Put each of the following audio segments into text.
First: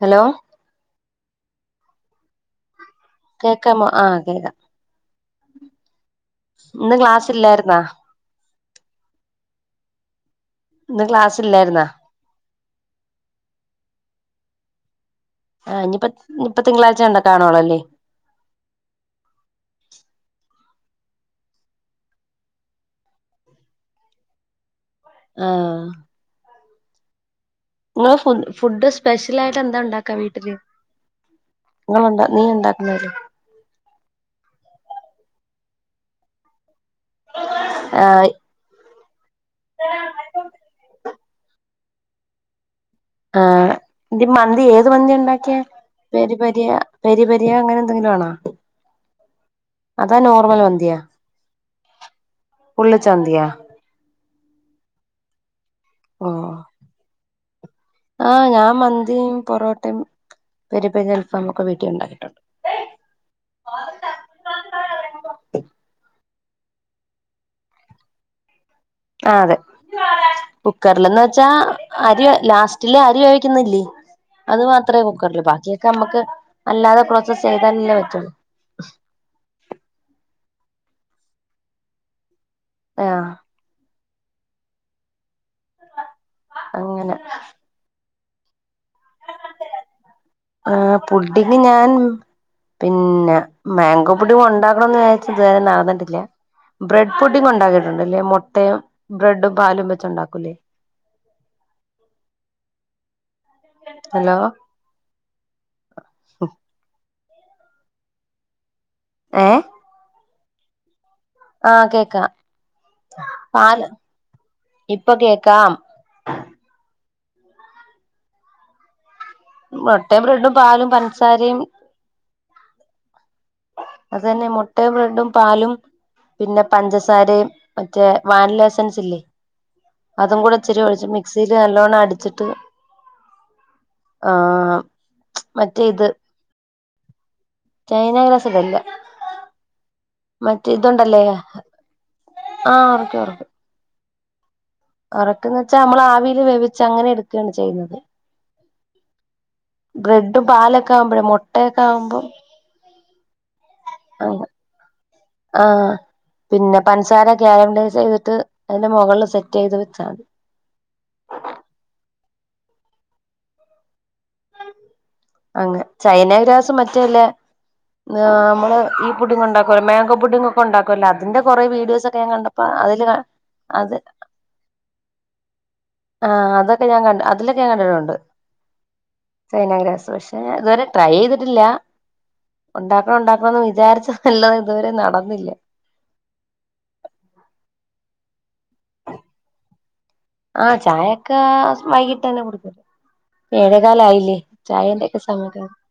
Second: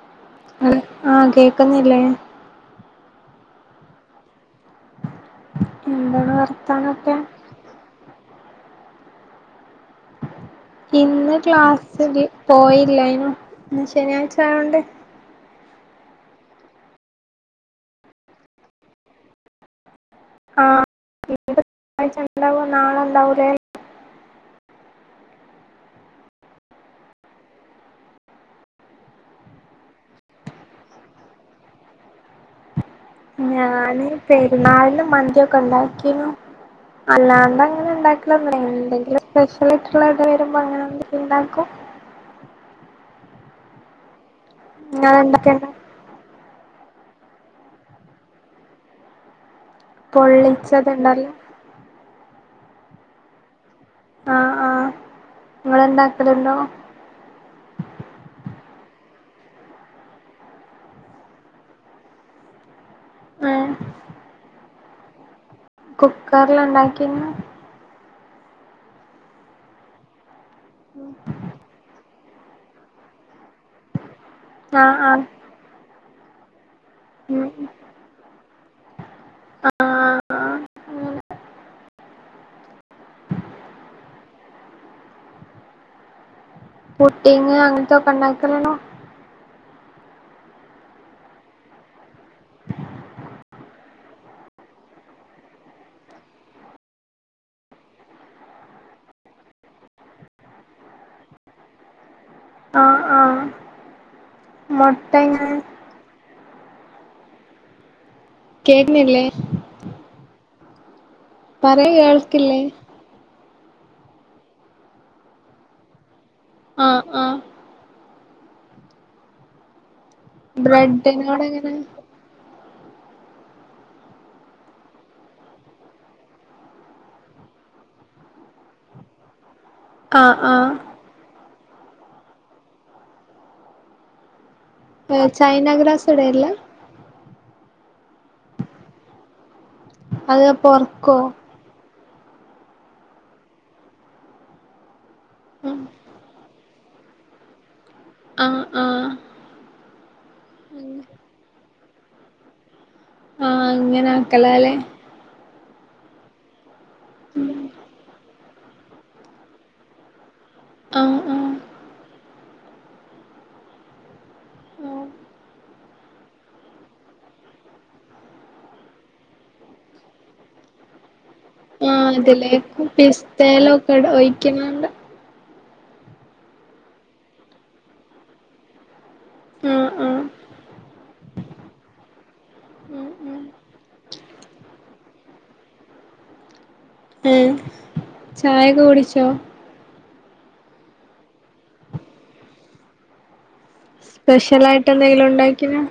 Hello ആ കേൾക്കുന്നില്ലേ? കേൾക്കാമോ ആ കേൾക്കാം എന്താണ് ഇന്ന് വർത്താനൊക്കെ ക്ലാസ്സിലായിരുന്നോ? ഇന്ന് ക്ലാസ് ഇല്ലായിരുന്നാ ക്ലാസ്സിില് പോയില്ലായിനു. ഇന്ന് ശനി ആഴ്ചആയോണ്ട് ആഹ് ഇനി ഇപ്പൊ തിങ്കളാഴ്ച കണ്ട കാണോളല്ലേ ആഹ ഇനി ഇപ്പോ തിങ്കളാഴ്ച ഉണ്ടാവുള്ളു നാളെ ഉണ്ടാവില്ലയിരിക്കും ആഹ നിങ്ങള് ഫുഡ് ഫുഡ്‌ സ്പെഷ്യൽ ആയിട്ട് എന്താ ഉണ്ടാക്കാ വീട്ടില് നിങ്ങള് ഉണ്ടക്ക് നീ ഉണ്ടാകുവോ ഞാൻ പെരുന്നാളിന് മന്തിയൊക്കെ ഉണ്ടാക്കിനു അല്ലാണ്ട് അങ്ങനെ ആഹ് ഉണ്ടാക്കലൊന്നും എന്തെങ്കിലും സ്പെഷ്യലിട്ടുള്ള ഇടടെ വരുമ്പോ അങ്ങനെ ഇണ്ടാക്കും ആഹ മന്തി ഏത് മന്തി ഇങ്ങള് ഉണ്ടാക്കിയ? ഉണ്ടാക്കല്ണ്ടോ പെരി പെരി രി പെരി പെരിയാ അങ്ങനെ എന്തെങ്കിലും ആണോ അതാ പൊള്ളിച്ചതുണ്ടല്ല പുള്ളു ചന്തിയ ആഹ ആഹ ഓ ആഹ ഞാൻ മന്തിയും പൊറോട്ടയും പെരി പെരി അൽഫമ ഒക്കെ വീട്ടിൽ ഉണ്ടാക്കിയിട്ടുണ്ട്. മ്മ്ഹ് കുക്കറില ഉണ്ടാക്കിന്ന ആ അതെ കുക്കറിൽന്ന് വെച്ചാ അരി ലാസ്റ്റില് അരി വേവി ക്കുന്നിലെ അത് ആഹ് മാത്രമേ ആഹ് കുക്കരിൽ ബാക്കിയൊക്കെ നമുക്ക് അല്ലാതെ പ്രോസസ്സ് ചെയ്തല്ലേ പറ്റു [inaudible] ആഹ ആഹാ ആഹ അങ്ങനെ പുട്ടിങ് അങ്ങനത്തോ ഉണ്ടാകണണോ ആ പുഡിങ്ങ് ഞാൻ പിന്നെ മാങ്കോ പുഡിങ് ഉണ്ടാക്കണംന്ന് വിചാരിച് ഇത് വരെ നടന്നിട്ടില്ല. ബ്രെഡ് പുഡിങ് ഉണ്ടാക്കിയിട്ടുണ്ട്ല്ലെ മുട്ടയും ബ്രെഡും പാലും വെച്ച ഉണ്ടാക്കൂല്ലേ രണ്ട് മൊട്ടങ്ങ ഉം കേക്കണില്ലേ ഏ പറയു ഇയാൾക്കില്ലേ? ഇപ്പം കേക്കാം. ആ ആ മ്മ ബ്രഡും പാലും ബ്രെഡിനോട് പഞ്ചസാരയും എങ്ങനെ അത് തന്നെ മുട്ടയും ബ്രഡും പാലും പിന്നെ പഞ്ചസാരയും മറ്റേ വാനില എസൻസ് ഇല്ലേ. അതു ആഹ് കൂടെ ആഹ് ഇച്ചിരി ഒഴിച്ച് മിക്സി ല് നല്ലോണം അടിച്ചിട്ട് ആ ആ ചൈനാഗ്രാസ് ഇടേയില്ല. ചൈനാഗ്രാസ് ഇടില്ല. അത് അപ്പോ ഉറക്കുവോ? ആ ഉറയ്ക്കു ഉറയ്ക്കും. ഉറയ്ക്കു വെന്ന് വെച്ചാൽ ആഹ് നമ്മള് ആവിയില് വേവി ച്ചങ്ങനെയെടുക്കു ആണ് ചെയ്യുന്നത്. ആ ആ ബ്രഡ് പാലെക്കെ ആകുമ്പളേ മൊട്ട ക്കാവുമ്പം ആ അങ്ങനാക്കലല്ലേ ആ പിന്നെ പഞ്ചസാര ക്യാരമലൈസ് ചെയ്തിട്ട് അതിന്റെ മുകളില് സെറ്റ് ചെയ്ത് വെച്ച ആണ്. ആ ആ അങ്ങ് ചൈനാഗ്രാസ് മറ്റേ ഇല്ലേ ആ നമ്മൾ ഈ പുഡിങ്ങ് ഒക്കെ ഒണ്ടാക്കുവല്ലോ മാഗോ പുഡിങ്ങ് ഒക്കെ ഒണ്ടാക്കുമല്ലേ? ആ അതേല്ലേ അത് പിസ്തയിലൊക്കെ ഒഴിക്കുന്നുണ്ട്. ആ അതെക്കെ ഞാൻ കണ്ട് അതില് ഞാൻ കണ്ടിട്ടുണ്ട് ആഹ് ചൈനാഗ്രാസ് ആഹ് പക്ഷേ ഇതുവരെ ട്രൈ ചെയ്തിട്ടില്ല ഒണ്ടാക്കണം ഒണ്ടാക്കണമെന്ന് വിചാരിച്ചതല്ലാതെ ഇതുവരെ നടന്നില്ല. ചായയൊക്കെ കുടിച്ചോ? ആ ചായയൊക്കെ വൈകിട്ടു തന്നെ കുടിക്കും. ഏഴര സ്പെഷ്യലായിട്ട്എന്തെലും ഉണ്ടാക്കിന്നോ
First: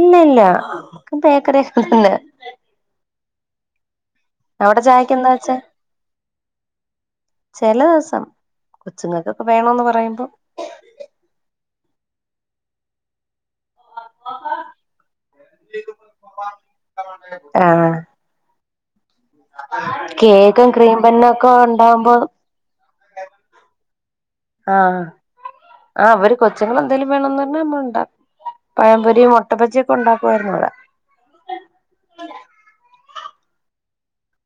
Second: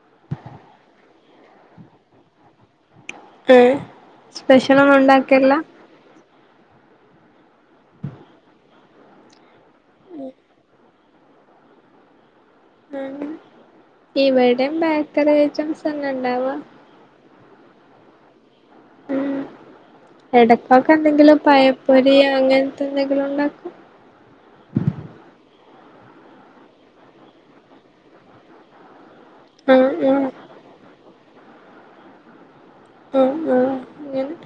ഇല്ല ഇല്ല നമ്മുക്ക് ബേക്കറിയൊക്കെ തന്നെ. ഉം. സ്പെഷ്യൽ അവിടെ ചായക്ക് ഒന്നുമുണ്ടാക്കേല്ല? ചില ദിവസം. കൊച്ചുങ്ങകൊക്കെ വേണേന്ന്പറയുമ്പം ഉം ഇവിടെയും ബേക്കറി ഐറ്റംസ് തന്നെ ഉണ്ടാവുക. ആ കേക്കും എടക്കൊക്കെ ക്രീം ബന്നു ഒക്കെ ഉണ്ടാവുമ്പം തിന്നെങ്കിലൊണ്ടാക്കും ആ ആ അവരു കൊച്ചുങ്ങളെന്തേലും വേണോന്നു പറഞ്ഞ നമ്മളൊണ്ടാക്കും പഴം പൊരി ഈ ആഹ് മൊട്ടബജ്ജിയൊക്കെ ആഹ് ഉണ്ടാക്കുവാരുന്നുവിടെ. [unintelligible] ഉം ഉം ങ്ങനെ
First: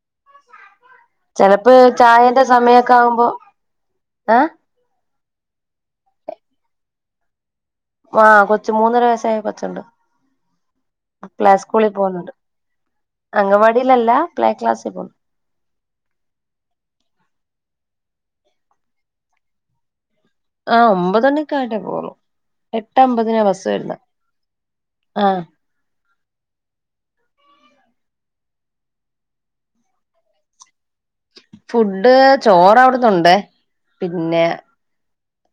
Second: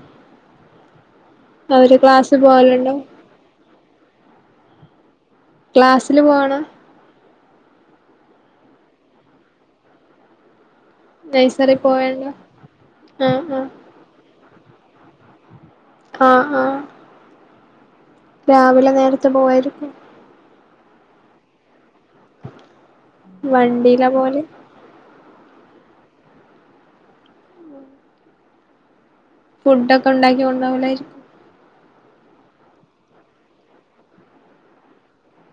ചെലപ്പ് ചായേന്റെ പോവലുണ്ടോ സമായൊക്കെ ആവുമ്പോ. ഏ? ക്ലാസ്സില് പോണ്. ആ കൊച്ച് മൂന്നര വയസ്സായ കൊച്ചൊണ്ട്. പ്ലേ നഴ്സറി സ്കൂളി പോവലുണ്ടോ പൊന്നൊണ്ട്, ആഹ് ആഹ് അംഗൻവാടീലല്ലാ പ്ലേ ക്ലാസ്സിപോണ്. ആ ആ രാവിലേ നേരത്തെബ പോവ്വാരിക്കും. ആ ഒമ്പതുമണിക്കായിട്ടേ പോവ്വൊള്ളൂ. ഏട്ടമ്പതിനാ ബസ് വരുന്നേ, വണ്ടിയിലാ പോവല് ആ. ഫുടൊക്കൊണ്ടാക്കി കൊണ്ടോവൂലാ ഫുഡ്‌ ചോറവിടുന്നൊണ്ടേ, പിന്നേ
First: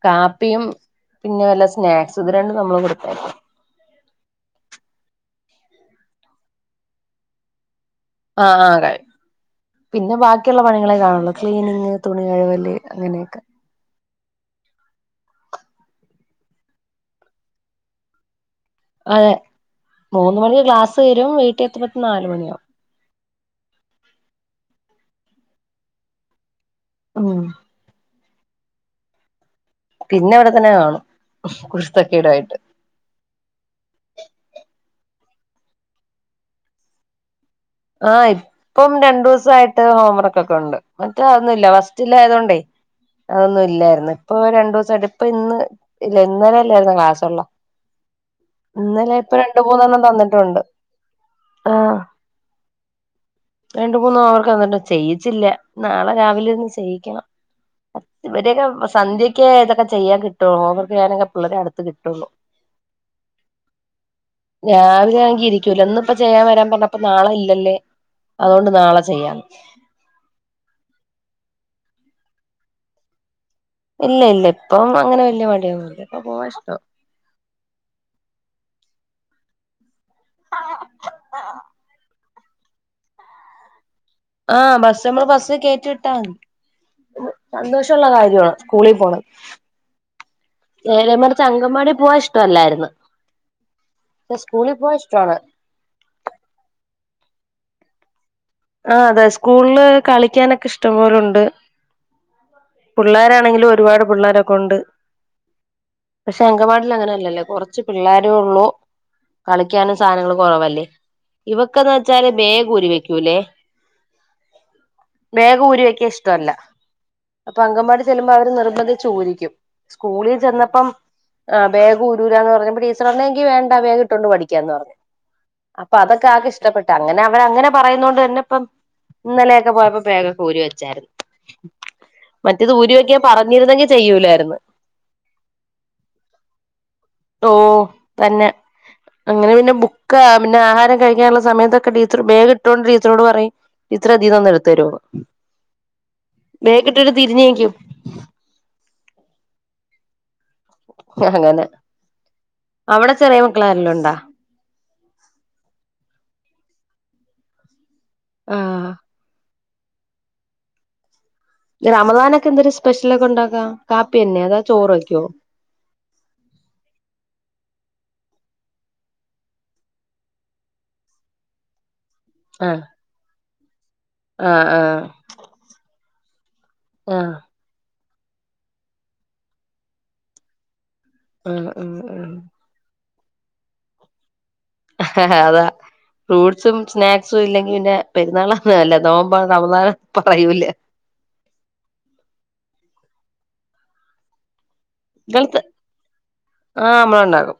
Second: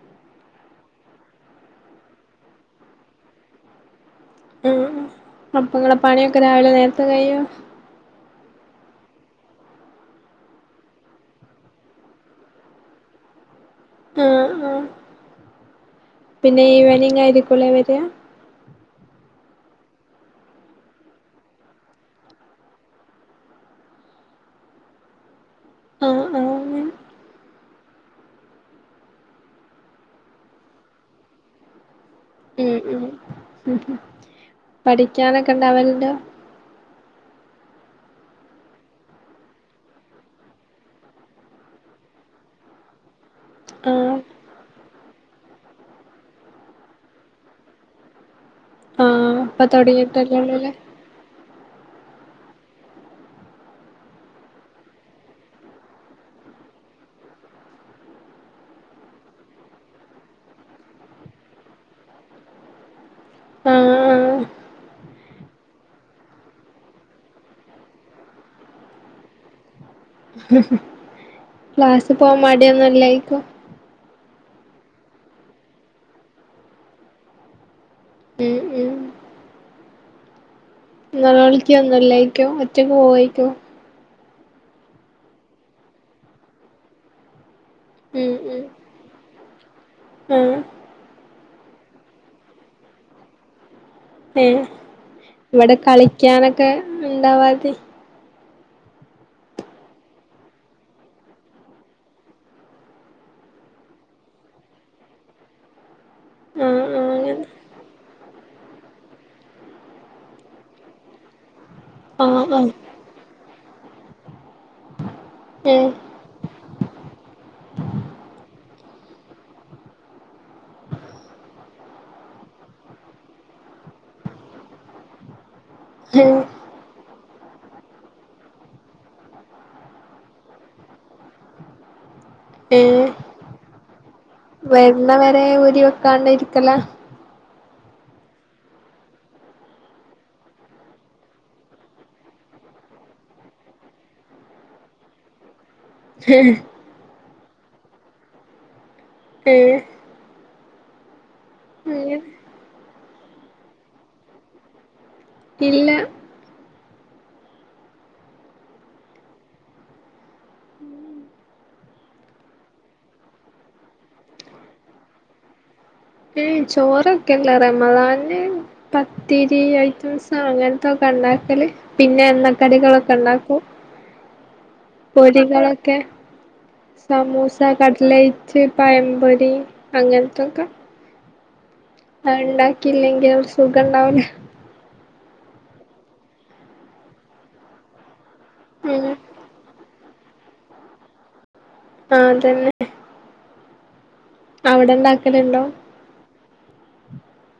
കാപ്പിയും പിന്നെ വല്ലോ സ്‌നാക്സും, ഇത് രണ്ടും നമ്മള് കൊടുക്കണം. ഉം അപ്പങ്ങളെ പണിയൊക്കെ രാവിലേ നേരത്തെ കഴിയ്യോ? ആ ആ കഴിയും പിന്നെ ബാക്കിയൊള്ള പണികളെകാണുള്ളൂ, ക്ലീനിങ് തുണികഴുകല് അങ്ങനെയൊക്കെ. ആ ഉം പിന്നേ ഈവെനിങ്ങാരിക്കുവല്ലേ വര? അതേ മൂന്നുമണിക്കു ക്ലാസ്സ്‌ തീരും. വീട്ടിഎത്തുമ്പക്കു നാല് മണിയാവും. ആ ആ ഉം മ് പിന്നെ ഇവിടെത്തന്നെ കാണും. കുരുത്തക്കേടായിട്ട് ഉം ഉം പഠിക്കാനൊക്കെണ്ടാവലുണ്ടോ? ആ ഇപ്പം രണ്ടുസായിട്ട് ഹോംവർക്കൊക്കെ ഒണ്ട് മറ്റേതാതൊന്നുമില്ല. ഫസ്റ്റിലായതുകൊണ്ടേ അതൊന്നുമില്ലാരുന്നു ആഹ് ഇപ്പം ഒരു രണ്ടുസായിട്ട് ഇപ്പം ഇന്ന് ഇല്ല ഇന്നലെയല്ലാരുന്നോ ക്ലാസ്സൊള്ള ഇന്നലെ ഇപ്പ ആഹ് ഇപ്പൊ രണ്ടുമൂന്നെണ്ണം തന്നിട്ടൊണ്ട്. തുടങ്ങിട്ടല്ലേള്ളൂല്ലേ ആ രണ്ടുമൂന്നു ഹോംവർക്ക് തന്നിണ്ട്, ചെയ്യിച്ചില്ല, നാളെ രാവിലേ ഇരുന്നു ചെയ്യിക്കണം. ഇവരെയൊക്കെ സന്ധ്യക്കേ ഇതൊക്കെ ചെയ്യാൻ കിട്ടുവൊള്ളൂ. ഹോംവർക്ക് ചെയ്യാനൊക്കെ പിള്ളേരെ അടുത്ത് കിട്ടുവൊള്ളു. ആഹ് ആഹ് രാവിലേ ഇരിക്കൂല ന്നിപ്പോ ചെയ്യാൻ വരാൻ പറഞ്ഞപ്പ നാളെ ഈ ദല്ലേ, അതുകൊണ്ട് നാളെ ചെയ്യാന്ന്‌. ക്ലാസ്സിപ്പോകാൻ മടിയൊന്നുമില്ലേയ്ക്കും. ഇല്ലയില്ല ഇപ്പം അങ്ങനെ വല്ല്യ മടിയൊന്നുവില്ല. ഇപ്പം പോകാനിഷ്ടവാ. നോലോളിക്കുവൊന്നുവില്ലേ. യ്കും ഒറ്റക്ക് പോയിക്കോ? ആ ബസുമ്മേ, ബസി കേറ്റിവിട്ട മതി. സന്തോഷള്ള ഉം കാര്യമാ ഉം സ്കൂളി പോണത്. ആഹ് ഏലെമടം ക അഗമാടീ പോവാൻ ഇഷ്ട്ടമല്ലാര്ന്ന് ഏ ഇവടെ കളിക്യനൊക്കെ ണ്ടവാതി ആ അതെ സ്കൂൾള് കളിക്കാനൊക്കെ ഇഷ്ടംപോലുണ്ട്. പുള്ളേരാണെങ്കിലും ഒരു പാട് പിള്ളേരൊക്കെ ഒണ്ട് പക്ഷെ ആഹ് അംഗവാടിയിൽ ആഹ് അങ്ങനെ അങ്ങനല്ലല്ലോ കോർച്ച് പിള്ളേര് രെ ഒള്ളു. കളിക്കാനും സാധനങ്ങൾ കുറവല്ലേ. ഇവക്ക് അത് ചാല് ആഹ് ബേഗ്‌ ആഹ് ഊരി വെക്കൂലേ ബേഗ്‌ ഊരി ഏഹ് വെക്കാൻ ഇഷ്ട്ടല്ല അപ്പോ അംഗൻവാടി ചെല്ലുമ്പോ അവര് നിർബന്ധിച്ഛ് ഊരിക്കും. സ്കൂളിൽ ചെന്നപ്പം ആ ബേഗ്‌ ഊരൂല ന്ന് പറഞ്ഞപ്പോ ടീച്ചറർഞ്ഞു എങ്കിൽ വേണ്ട ബേഗ്‌ ഇട്ടോണ്ട് പഠിക്കാം ന്ന് പറഞ്ഞു അപ്പോ അതൊക്കെ ഏഹ് ആൾക്ക് ഇഷ്ട്ട പെട്ട് അങ്ങനെ അവർ അങ്ങനെ പറയുന്നത് കൊണ്ട്ന്നെ പ്പം ഇന്നലെ ഒക്കെ പോയപ്പോൾ പേന ഒക്കെ ഊരി വച്ചായിരുന്നു മറ്റേത് ഊരി വെക്കാൻ പറ അങ്ങനെ തന്നെ ചെയ്യൂലാ വര്ന്നവരെ ഊരി വെക്കാണ്ടെ ഇരിക്കല ഓ തന്നെ അങ്ങനെ പിന്നെ ബുക്ക് പിന്നെ ആഹാരം കഴിക്കാനുള്ള സമയത്തൊക്കെ ടീച്ചറ് ബാഗ് ഇട്ടോണ്ട് ടീച്ചറോട് പറയും - ടീച്ചറെ അതിന്നോന്ന് എടുത്തു തരുവോന്ന് ബേഗ്‌യിട്ടിട്ട് തിരിഞ്ഞ് നിക്കും [unintelligible] ആ അങ്ങനെ അങ്ങനെ അവിടെ ചെറിയ മക്കളാരെലും ഉണ്ടോ ഇല്ല ആ.. റമതാനൊക്കെ എന്തൊരു സ്പെഷ്യലൊക്കെണ്ടാക്കാ കാപ്പി തന്നെയോ അതോ ചോറ് വെക്കുവോ എയ്‌ ചോറ് വെക്കില്ല റമദാനിന് പത്തിരി ഐറ്റംസ് അങ്ങനെ തോക്കെണ്ടാക്കല് പിന്നെ എണ്ണ ആഹ് കടികളൊക്കെണ്ടാക്കും ആഹ് ആഹ് പൊരികളൊക്കെ- ആഹ് സമൂസ കട് ലൈറ്റ് പഴം പൊരി അങ്ങൻത്തൊക്കെ ആ അത് ഇണ്ടാക്കീല്ലെ ങ്കിൽ ഒരു സുഖെണ്ടാവൂല അതാ. ഫ്രൂട്സും സ്നാക്സും ഇല്ലെങ്കി പിന്നെ പെരുന്നാള ഉം [unintelligible] ആഹ് നോമ്പതു നടന്നാലോ അപ്പ കഴിയൂലെ ആ അതെന്നെ അവിടെണ്ടാക്കലിണ്ടോ? ആ അമ്മള് എണ്ടാക്കും.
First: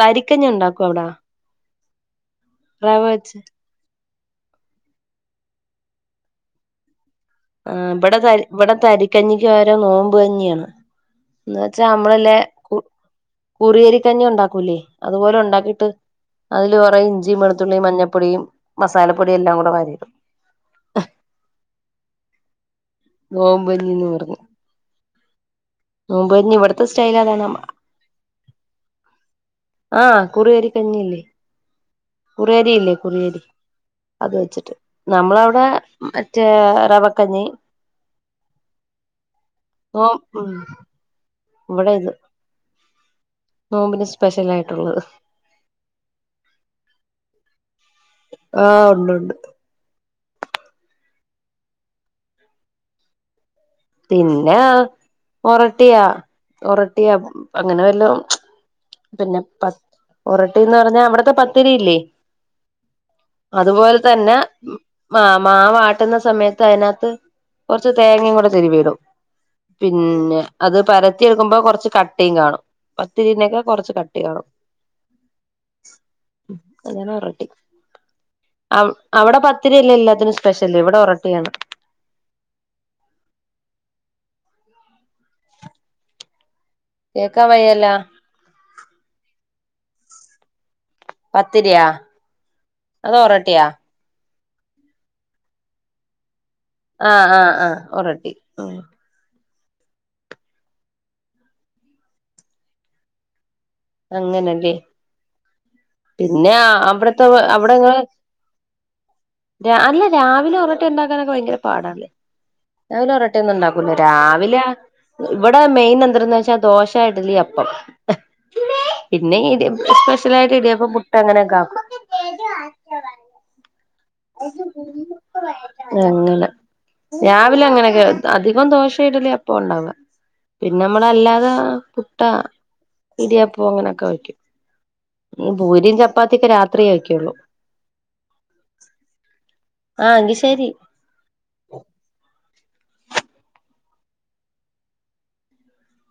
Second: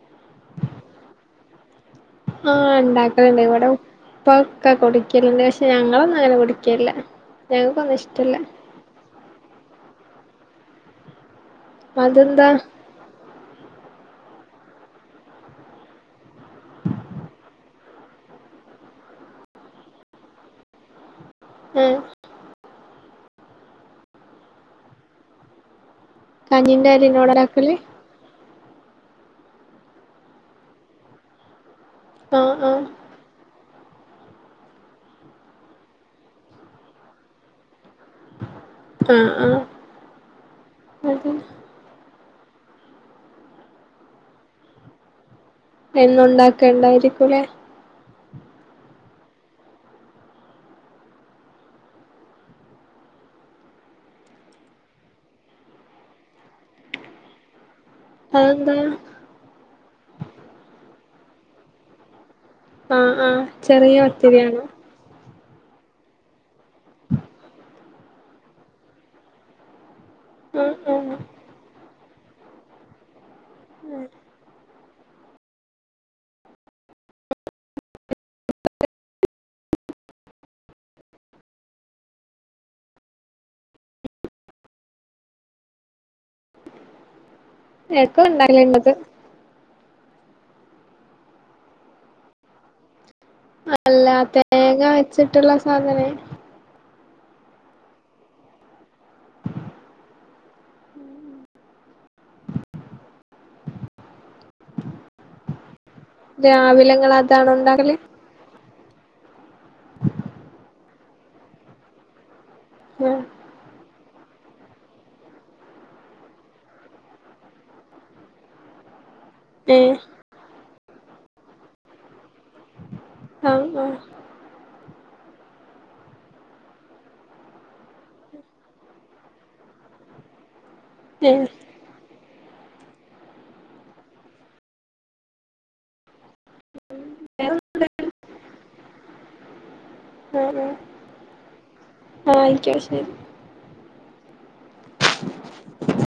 തരിക്കഞ്ഞി ഉണ്ടാക്കോ അവിടാ? ആ റവ വെച്ച് എണ്ടാക്കലിണ്ട്. ഇവിടു പ്പ ഒക്കെ കുടിക്കലിണ്ട്. പക്ഷെ ഞങ്ങളൊന്നും അങ്ങനെ കുടിക്കലില്ല. ആ ഞങ്ങക്കൊന്നും ഇവടെ ഇഷ്ടല്ല തരി ഇവടെ തരിക്കഞ്ഞിക്കു പകരം നോ മ്പു കഞ്ഞിയാണ്. എന്നുവച്ചാ നമ്മളില്ലേ അതെന്താ കു കുറിയരി ക്കഞ്ഞി ഉണ്ടാക്കൂലേ അതുപോലെ ഉണ്ടാക്കിയിട്ട് അതില് കുറയെ ഇഞ്ചിം വെളുത്തുള്ളിം മഞ്ഞപ്പൊടിയും മസാലപ്പൊടിയും എല്ലാം കൂടെ വാരിയിടും. ഏ നോമ്പു കഞ്ഞിന്ന് പറഞ്ഞ് നോമ്പുകഞ്ഞി ഇവിടത്തെ കഞ്ഞിന്റെ അരിനോടാ സ്‌റ്റൈലതാണ് ഉണ്ടാക്കല് ആ കുറിയരിക്കഞ്ഞിയില്ലേ ആഹ് കുറിയരി ആഹ് ഇല്ലേ കുറിയരി അതുവച്ചിട്ട് നമ്മടെ അവടെ മറ്റേ റവക്കഞ്ഞി ആ ആ [unintelligible] ഇവടെ ഇത്. നോമ്പിന് സ്പെഷലായിട്ടുള്ളത്. എന്നുണ്ടാക്കണ്ടായിരിക്കുംല്ലേ ആ ഉണ്ട് ഉണ്ട് പിന്നെ ഒറട്ടിയ ഒറട്ടിയാ അ അങ്ങനെ വെല്ലോം അതെന്താ പിന്നെ പ ഒറട്ടീന്നു പറഞ്ഞാ അവിടെ ത്തെ പത്തിരി ഇല്ലേ ആ ആ ചെറിയ പത്തിരി ആണോ മാ മാവാട്ടുന്ന സമയ ത്ത് അതിനകത്ത് കൊറച്ച് തേങ്ങേം കൂടെ ടെ തിരുമ്മി ഇടും പിന്നെ അത് ആഹ് ആഹ് പരത്തി വയ്ക്കുമ്പോ കൊറച്ച് ക ട്ടീം കാണും. പ ത്തിരിനേക്കാ കൊറച്ച് കട്ടി കാണും അതാണ് ഒറട്ടി അവഅവിടെ പത്തിരി അല്ലേ എല്ലാത്തിനും സ്പെഷ്യൽ ഇവിടെ ഒറട്ടിയാണ് കേക്കാൻ വയ്യല്ല കേൾക്കു ഇണ്ടായില്ല ഇങ്ങക്ക് പത്തിരിയാ അതോ ഒറോട്ടിയ അല്ല തേങ്ങ വച്ചിട്ടുള്ള സാധനം ആഹ് ആഹ് ആഹ് ഒറോട്ടി അങ്ങനല്ലേ പിന്നെ രാവിലെ ഇങ്ങള് അവിടുത്തത് അതാണോ അവിടങ്ങ ഉണ്ടാക്കല് അല്ല രാവിലെ ഒറങ്ങ ഇതിണ്ടാക്കാനൊക്കെ ഭയങ്കര പാടല്ലേ ഞാൻ ആഹ് ഒറോട്ടിയൊന്നും ഉണ്ടാക്കൂല്ല രാവി ല ഇവിടെ മെയിൻ എന്താരെന്ന് വച്ചാൽ ദോശ ഇഡ്ഡലി അപ്പം പിന്നെ ഏഹ് സ്പെഷ്യലായിട്ട് ഇടിയപ്പം മുട്ട അങ്ങനെക്കെ ആക്കും [unintelligible] ഞങ്ങള് രാവിലെ അങ്ങനെക്കെ അധികം ദോശ ഇഡ്ഡലി അപ്പം ഉണ്ടാക്ക പിന്നമ്മൾ ഏഹ് അല്ലാതെ ആ ഇടിയപ്പോ അങ്ങനൊക്കെ വെക്കും പൂരി ചപ്പാത്തി ചപ്പാത്തിക്കെ രാത്രി കഴിക്കുള്ളു ആ എങ്കിൽ ആഹ് ശരി ആഹ് [unintelligible] [inaudible]